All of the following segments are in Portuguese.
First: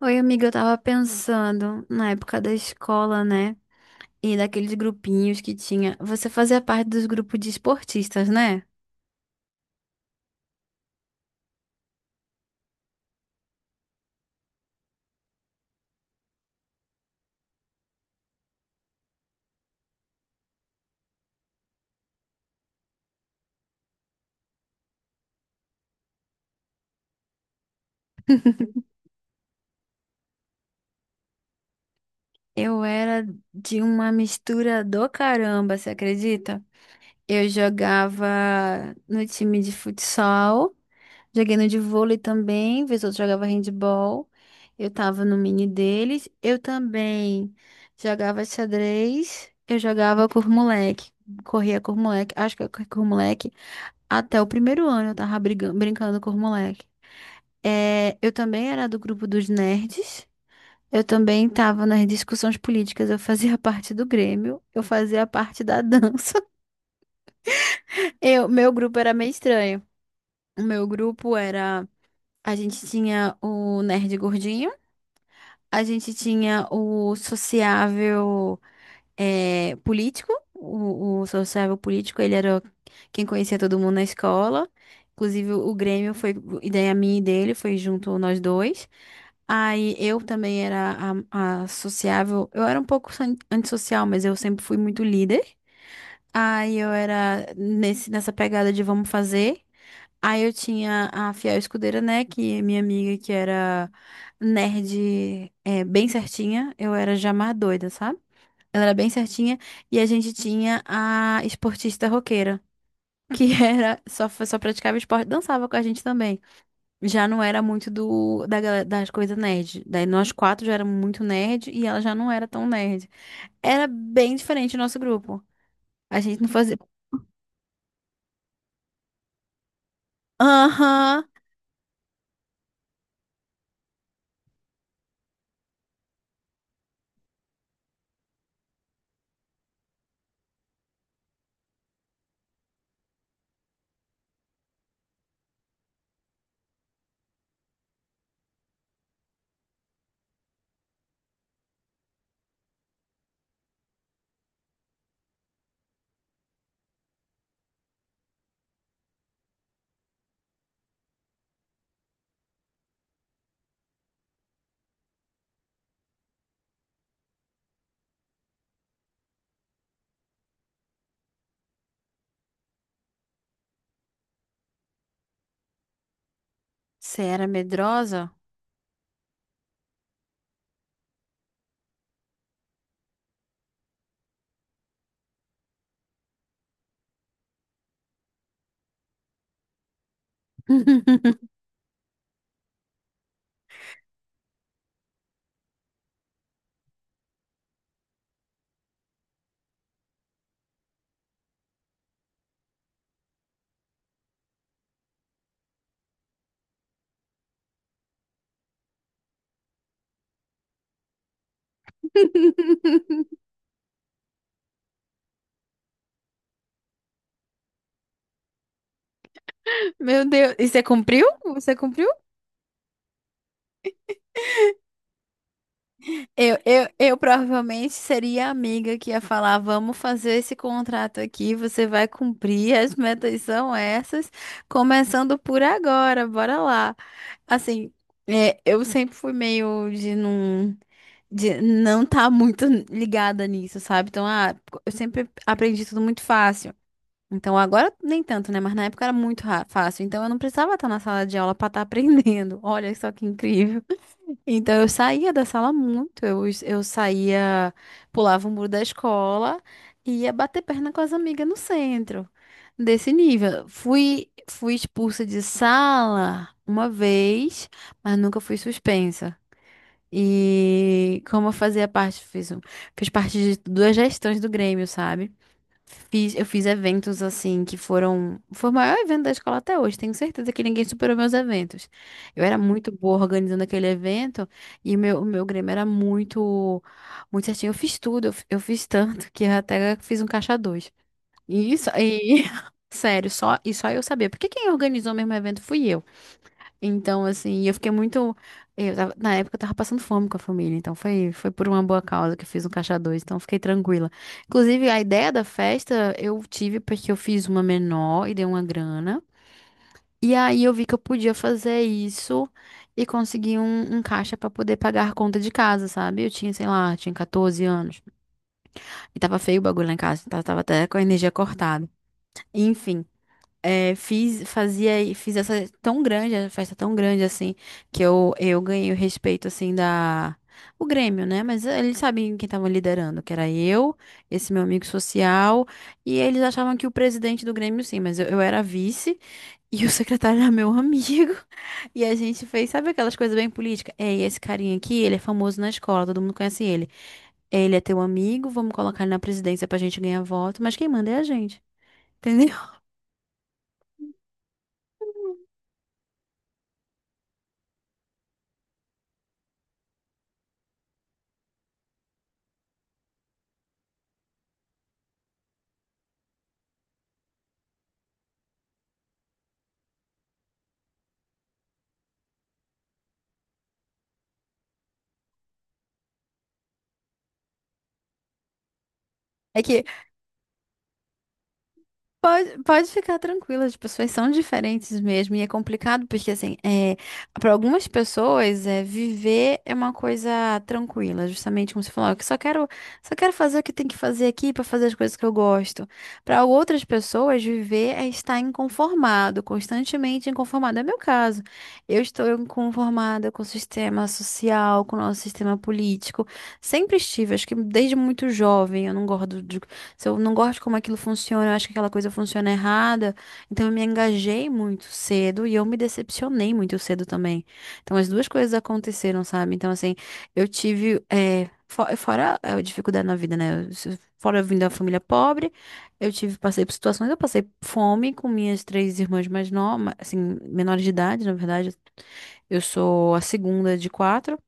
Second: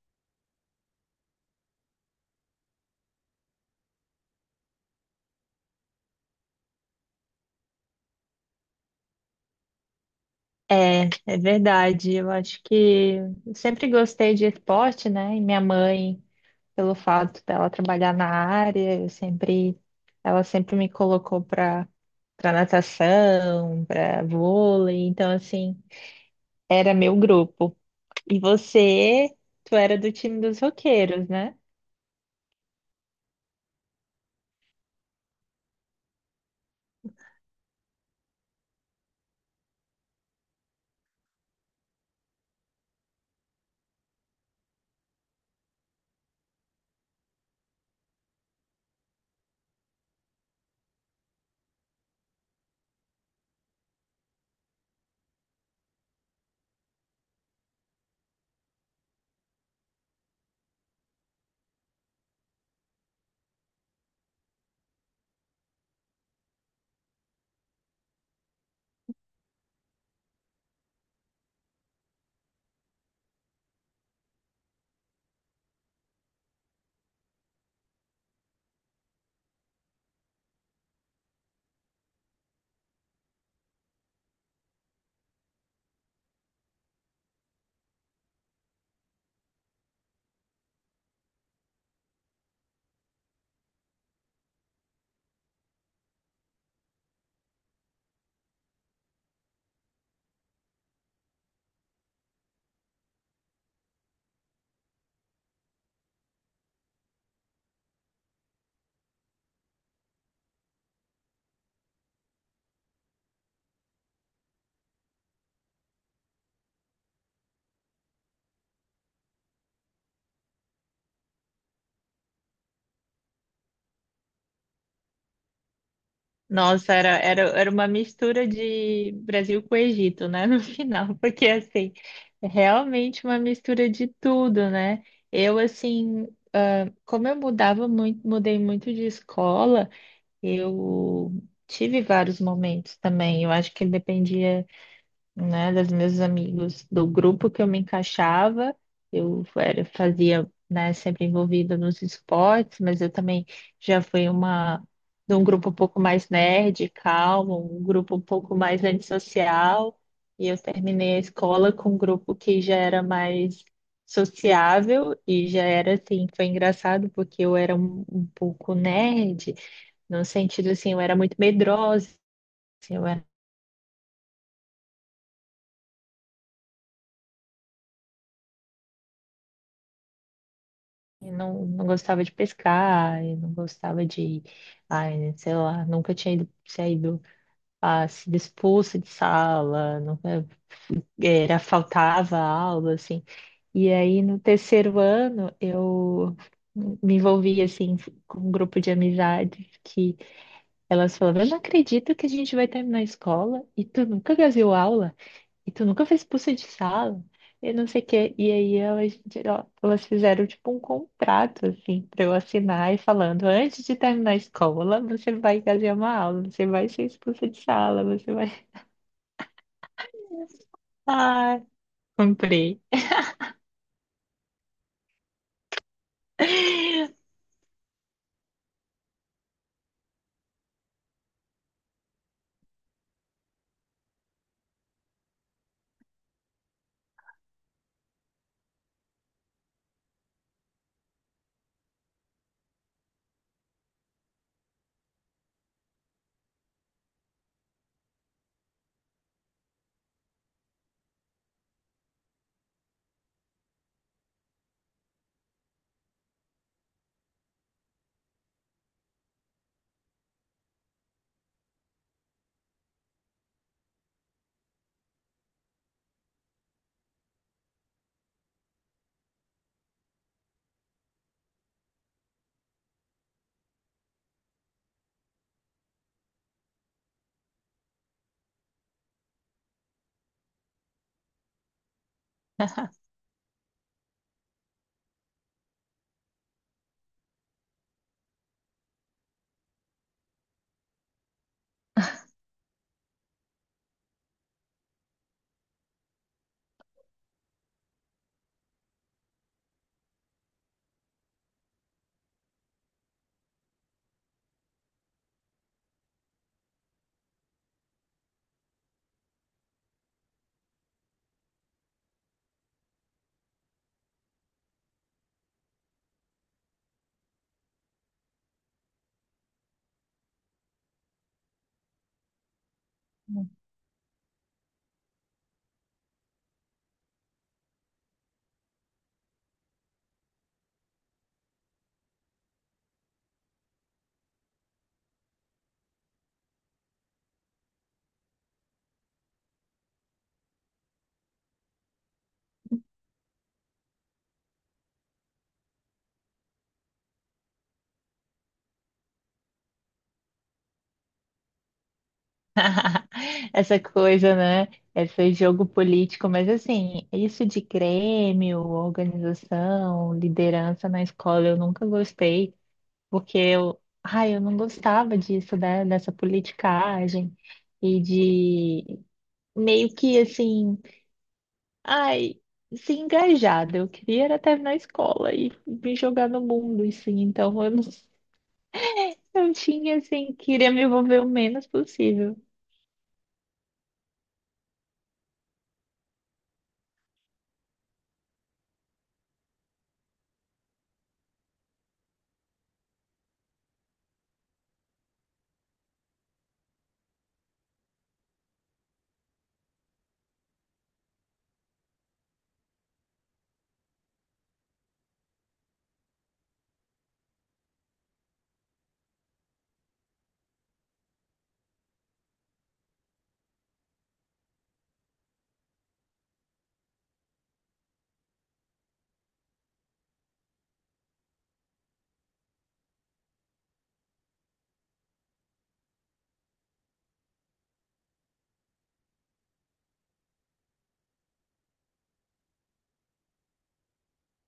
Oi, amiga, eu tava pensando na época da escola, né? E daqueles grupinhos que tinha. Você fazia parte dos grupos de esportistas, né? É, verdade. Eu acho que eu sempre gostei de esporte, né? E minha mãe, pelo fato dela trabalhar na área, ela sempre me colocou para natação, para vôlei. Então, assim, era meu grupo. E você, tu era do time dos roqueiros, né? Eu era de uma mistura do caramba, você acredita? Eu jogava no time de futsal, joguei no de vôlei também, vez ou outra jogava handball. Eu tava no mini deles. Eu também jogava xadrez, eu jogava com os moleque, corria com os moleque, acho que eu corri com os moleque. Até o primeiro ano eu tava brigando, brincando com os moleques. É, eu também era do grupo dos nerds. Eu também tava nas discussões políticas. Eu fazia parte do Grêmio. Eu fazia parte da dança. Meu grupo era meio estranho. O meu grupo era. A gente tinha o nerd gordinho. A gente tinha o sociável. É, político, o sociável político, ele era quem conhecia todo mundo na escola. Inclusive, o Grêmio foi ideia minha e dele, foi junto nós dois. Aí eu também era a sociável. Eu era um pouco antissocial, mas eu sempre fui muito líder. Aí eu era nessa pegada de vamos fazer. Aí eu tinha a fiel escudeira, né? Que é minha amiga, que era nerd, é, bem certinha. Eu era já mais doida, sabe? Ela era bem certinha. E a gente tinha a esportista roqueira, que era só praticava esporte, dançava com a gente também. Já não era muito do da, gala- das coisas nerd. Daí nós quatro já éramos muito nerd e ela já não era tão nerd. Era bem diferente o nosso grupo. A gente não fazia. Nossa, era uma mistura de Brasil com Egito, né? No final, Aham! porque assim, é realmente uma mistura de tudo, né? Eu assim, como eu mudava muito, mudei muito de escola, eu tive vários momentos também. Eu acho que dependia, né, dos meus amigos, do grupo que eu me encaixava. Né, sempre envolvida nos esportes, mas eu também já fui uma de um grupo um pouco mais nerd, calmo, um grupo um pouco mais antissocial, e eu terminei a escola com um grupo que já era mais sociável e já era assim. Foi engraçado porque eu era um pouco nerd, no sentido assim, eu era muito medrosa, assim, eu era. Você era medrosa? E não gostava de pescar, e não gostava de, ai, sei lá, nunca tinha ido, saído, ah, sido expulsa de sala, nunca, faltava aula, assim. E aí, no terceiro ano, eu me envolvi, assim, com um grupo de amizades que elas falavam: eu não acredito que a gente vai terminar a escola e tu nunca deu aula. E tu nunca fez expulsa de sala? E não sei o quê. E aí elas, ó, elas fizeram tipo um contrato, assim, pra eu assinar e falando: antes de terminar a escola, você vai fazer uma aula, você vai ser expulsa de sala, você vai. Meu Deus. E você cumpriu? Ah, Você cumpriu? comprei. Eu provavelmente seria a amiga que ia falar: vamos fazer esse contrato aqui, você vai cumprir, as metas são essas, começando por agora, bora lá. Assim, é, eu sempre fui meio de não tá muito ligada nisso, sabe? Então, ah, eu sempre aprendi tudo muito fácil. Então, agora nem tanto, né? Mas na época era muito fácil. Então, eu não precisava estar na sala de aula para estar aprendendo. Olha só que incrível. Então eu saía da sala muito, eu saía, pulava o muro da escola e ia bater perna com as amigas no centro, desse nível. Fui expulsa de sala uma vez, mas nunca fui suspensa. E como eu fazia parte, fiz parte de duas gestões do Grêmio, sabe? Eu fiz eventos assim que foram. Foi o maior evento da escola até hoje. Tenho certeza que ninguém superou meus eventos. Eu era muito boa organizando aquele evento e o meu Grêmio era muito certinho. Eu fiz tudo, eu eu fiz tanto que eu até fiz um caixa dois. E isso, e sério, e só eu sabia. Porque quem organizou mesmo o evento fui eu. Então, assim, eu fiquei muito. Na época eu tava passando fome com a família, então foi por uma boa causa que eu fiz um caixa dois, então eu fiquei tranquila. Inclusive, a ideia da festa eu tive porque eu fiz uma menor e dei uma grana. E aí eu vi que eu podia fazer isso e conseguir um caixa pra poder pagar a conta de casa, sabe? Eu tinha, sei lá, tinha 14 anos. E tava feio o bagulho lá em casa, tava até com a energia cortada. Enfim. É, fiz essa tão grande, a festa tão grande assim, que eu ganhei o respeito assim da o Grêmio, né? Mas eles sabiam quem tava liderando, que era eu, esse meu amigo social, e eles achavam que o presidente do Grêmio sim, mas eu era vice e o secretário era meu amigo. E a gente fez, sabe aquelas coisas bem políticas? É, e esse carinha aqui, ele é famoso na escola, todo mundo conhece ele. Ele é teu amigo, vamos colocar ele na presidência pra gente ganhar voto, mas quem manda é a gente, entendeu? Essa coisa, né? Esse jogo político, mas assim, isso de Grêmio, organização, liderança na escola, eu nunca gostei. Porque eu, ai, eu não gostava disso, né? Dessa politicagem e de meio que assim, ai, se engajada. Eu queria era terminar a escola e me jogar no mundo, assim. Então eu não, eu É que tinha assim, queria me envolver o menos possível. Pode ficar tranquila, as pessoas são diferentes mesmo, e é complicado porque, assim, é, para algumas pessoas, é, viver é uma coisa tranquila, justamente como você falou, "Ah, só quero fazer o que tem que fazer aqui para fazer as coisas que eu gosto. Para outras pessoas, viver é estar inconformado, constantemente inconformado. É meu caso, eu estou inconformada com o sistema social, com o nosso sistema político, sempre estive, acho que desde muito jovem, eu não gosto de se eu não gosto de como aquilo funciona, eu acho que aquela coisa funciona errada. Então eu me engajei muito cedo e eu me decepcionei muito cedo também. Então as duas coisas aconteceram, sabe? Então, assim, eu tive. Fora a dificuldade na vida, né? Eu se- Fora eu vim da família pobre, passei por situações, eu passei fome com minhas três irmãs mais novas, assim, menores de idade, na verdade. Eu sou a segunda de quatro.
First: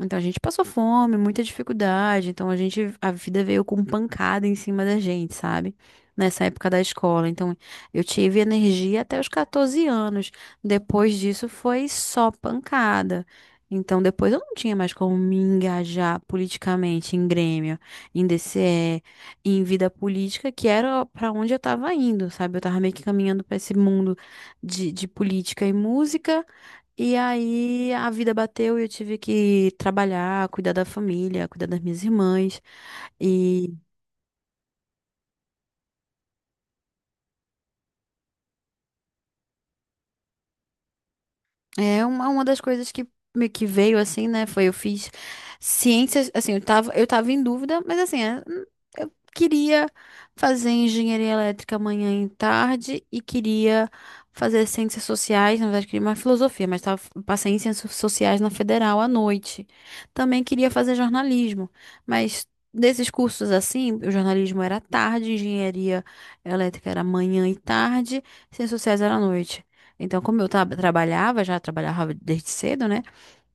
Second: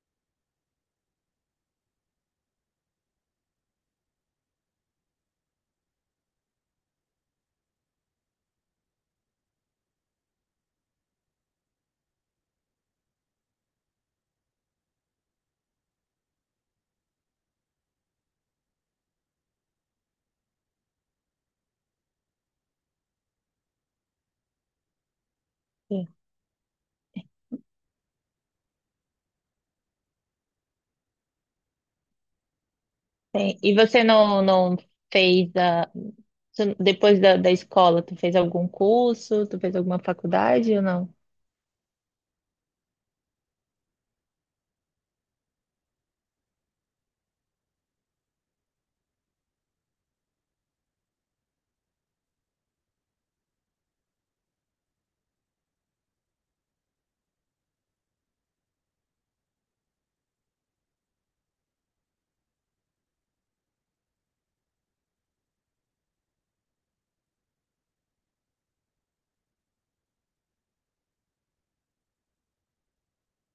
Então a gente passou fome, muita dificuldade, então a gente, a vida veio com pancada em cima da gente, sabe? Nessa época da escola. Então eu tive energia até os 14 anos. Depois disso foi só pancada. Então depois eu não tinha mais como me engajar politicamente em Grêmio, em DCE, em vida política, que era pra onde eu tava indo, sabe? Eu tava meio que caminhando pra esse mundo de política e Sim. música. E aí a vida bateu e eu tive que trabalhar, cuidar da família, cuidar das minhas irmãs. Sim. E você não fez a, depois da, da escola, tu fez algum curso, tu fez alguma faculdade ou não? É uma das coisas que que veio assim, né? Foi eu fiz ciências, assim, eu tava em dúvida, mas assim, é, eu queria fazer engenharia elétrica amanhã e tarde e queria fazer ciências sociais, na verdade, queria mais filosofia, mas tava, passei em ciências sociais na federal à noite. Também queria fazer jornalismo, mas desses cursos assim, o jornalismo era à tarde, engenharia elétrica era manhã e tarde, ciências sociais era à noite. Então, como eu trabalhava, já trabalhava desde cedo, né?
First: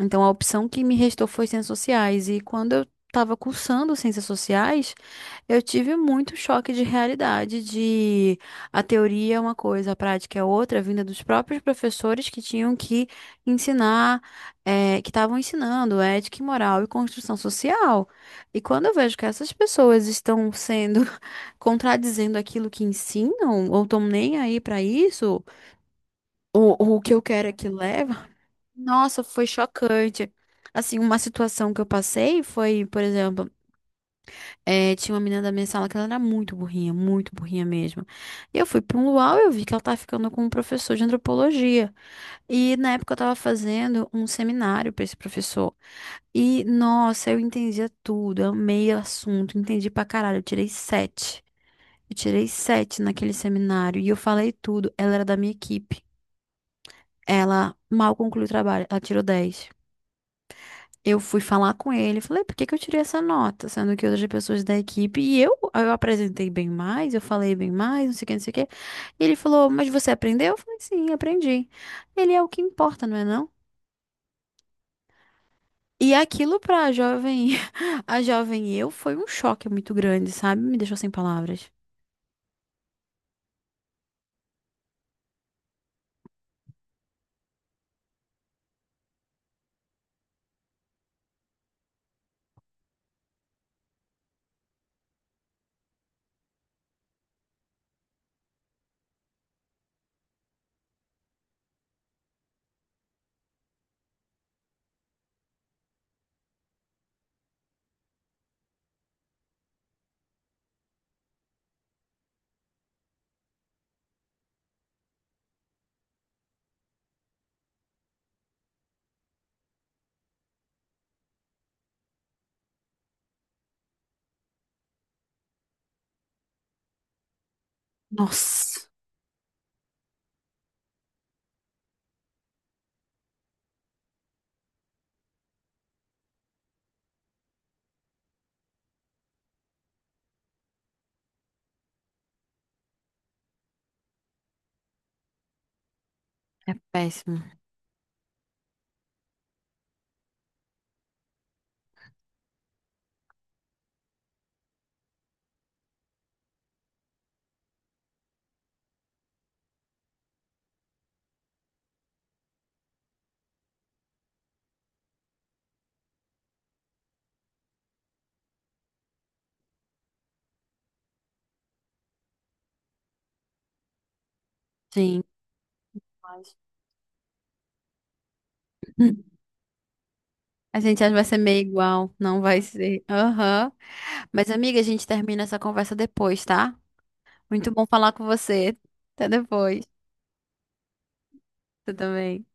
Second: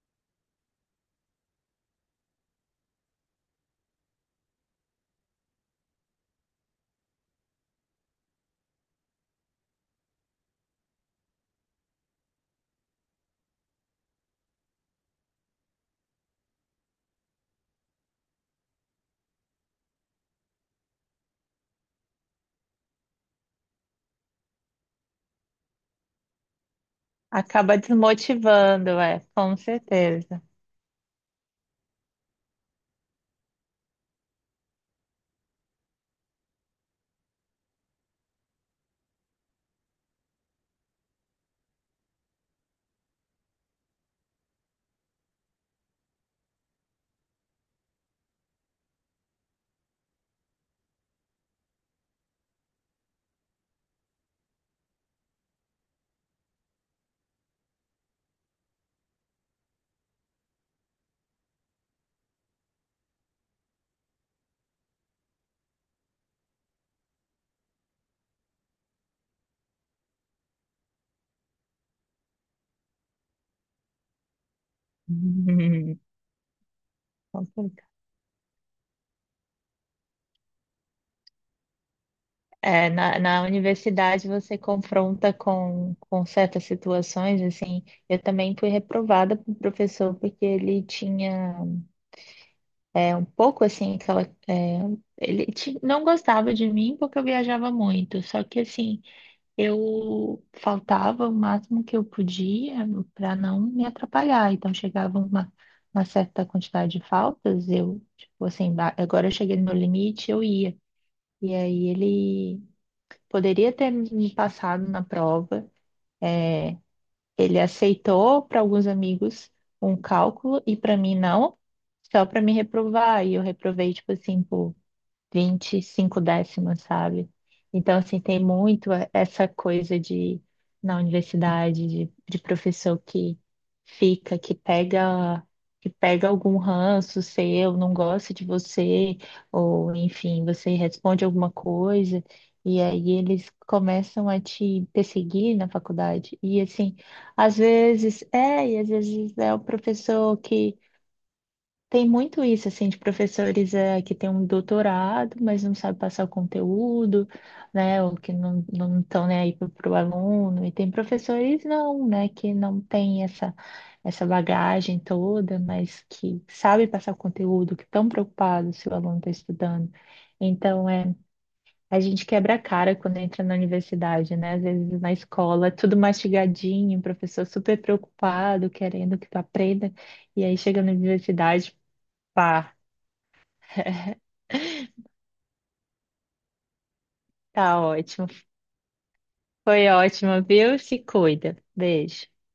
Então, a opção que me restou foi ciências sociais. E quando eu estava cursando ciências sociais, eu tive muito choque de realidade, de a teoria é uma coisa, a prática é outra, vinda dos próprios professores que tinham que ensinar, que estavam ensinando ética e moral e construção social. E quando eu vejo que essas pessoas estão sendo contradizendo aquilo que ensinam, ou estão nem aí para isso o que eu quero é que Acaba leva. desmotivando, é, Nossa, foi com chocante. certeza. Assim, uma situação que eu passei foi, por exemplo, tinha uma menina da minha sala que ela era muito burrinha mesmo. E eu fui para um luau e eu vi que ela tava ficando com um professor de antropologia. E na época eu tava fazendo um seminário para esse professor. E, nossa, eu entendia tudo, eu amei o assunto, entendi pra caralho, eu tirei sete. Eu tirei sete naquele seminário e eu falei tudo. Ela era da minha equipe. Ela mal concluiu o trabalho, ela tirou dez. Eu fui falar com ele, falei, por que que eu tirei essa nota? Sendo que outras pessoas da equipe, e eu apresentei bem mais, eu falei bem mais, não sei o que, não sei o que. Ele falou, mas você aprendeu? Eu falei, sim, aprendi. Ele é o que importa, não é não? Hum, E aquilo pra jovem, complicado. a jovem eu, foi um choque muito grande, sabe? Me deixou sem palavras. É, na, na universidade você confronta com certas situações, assim, eu também fui reprovada por professor porque ele tinha um pouco, assim, aquela, é, não gostava de mim porque eu viajava muito, só que, assim, eu faltava o máximo que eu podia para não me atrapalhar, então chegava uma certa quantidade de faltas, eu, tipo, assim, agora eu cheguei no meu limite, eu ia. E aí ele poderia ter me passado na prova. Ele aceitou para alguns amigos um cálculo e para mim não, só para me reprovar. E eu reprovei, tipo assim, por 25 décimos, sabe? Então, assim, tem Nossa, muito essa coisa de, na universidade, de professor que fica, que pega algum ranço seu, não gosta de você, ou enfim, você responde alguma coisa, e aí eles começam a te perseguir na faculdade. E é assim, péssimo. E às vezes é o professor que tem muito isso, assim, de professores que têm um doutorado, mas não sabem passar o conteúdo, né, ou que não estão nem aí para o aluno. E tem professores não, né, que não têm essa, essa bagagem toda, mas que sabem passar o conteúdo, que estão preocupados se o aluno está estudando. Então, é, a gente quebra a cara quando entra na universidade, né? Às vezes na Sim. escola, tudo Mas- mastigadinho, o professor super preocupado, querendo que tu aprenda, e aí A chega na gente acha que vai ser meio universidade. igual, não vai Pá, ser. Aham. Mas, amiga, a gente termina essa conversa depois, tá? Muito tá bom falar com ótimo. você. Até depois. Foi ótimo, viu? Se cuida. Você Beijo. também.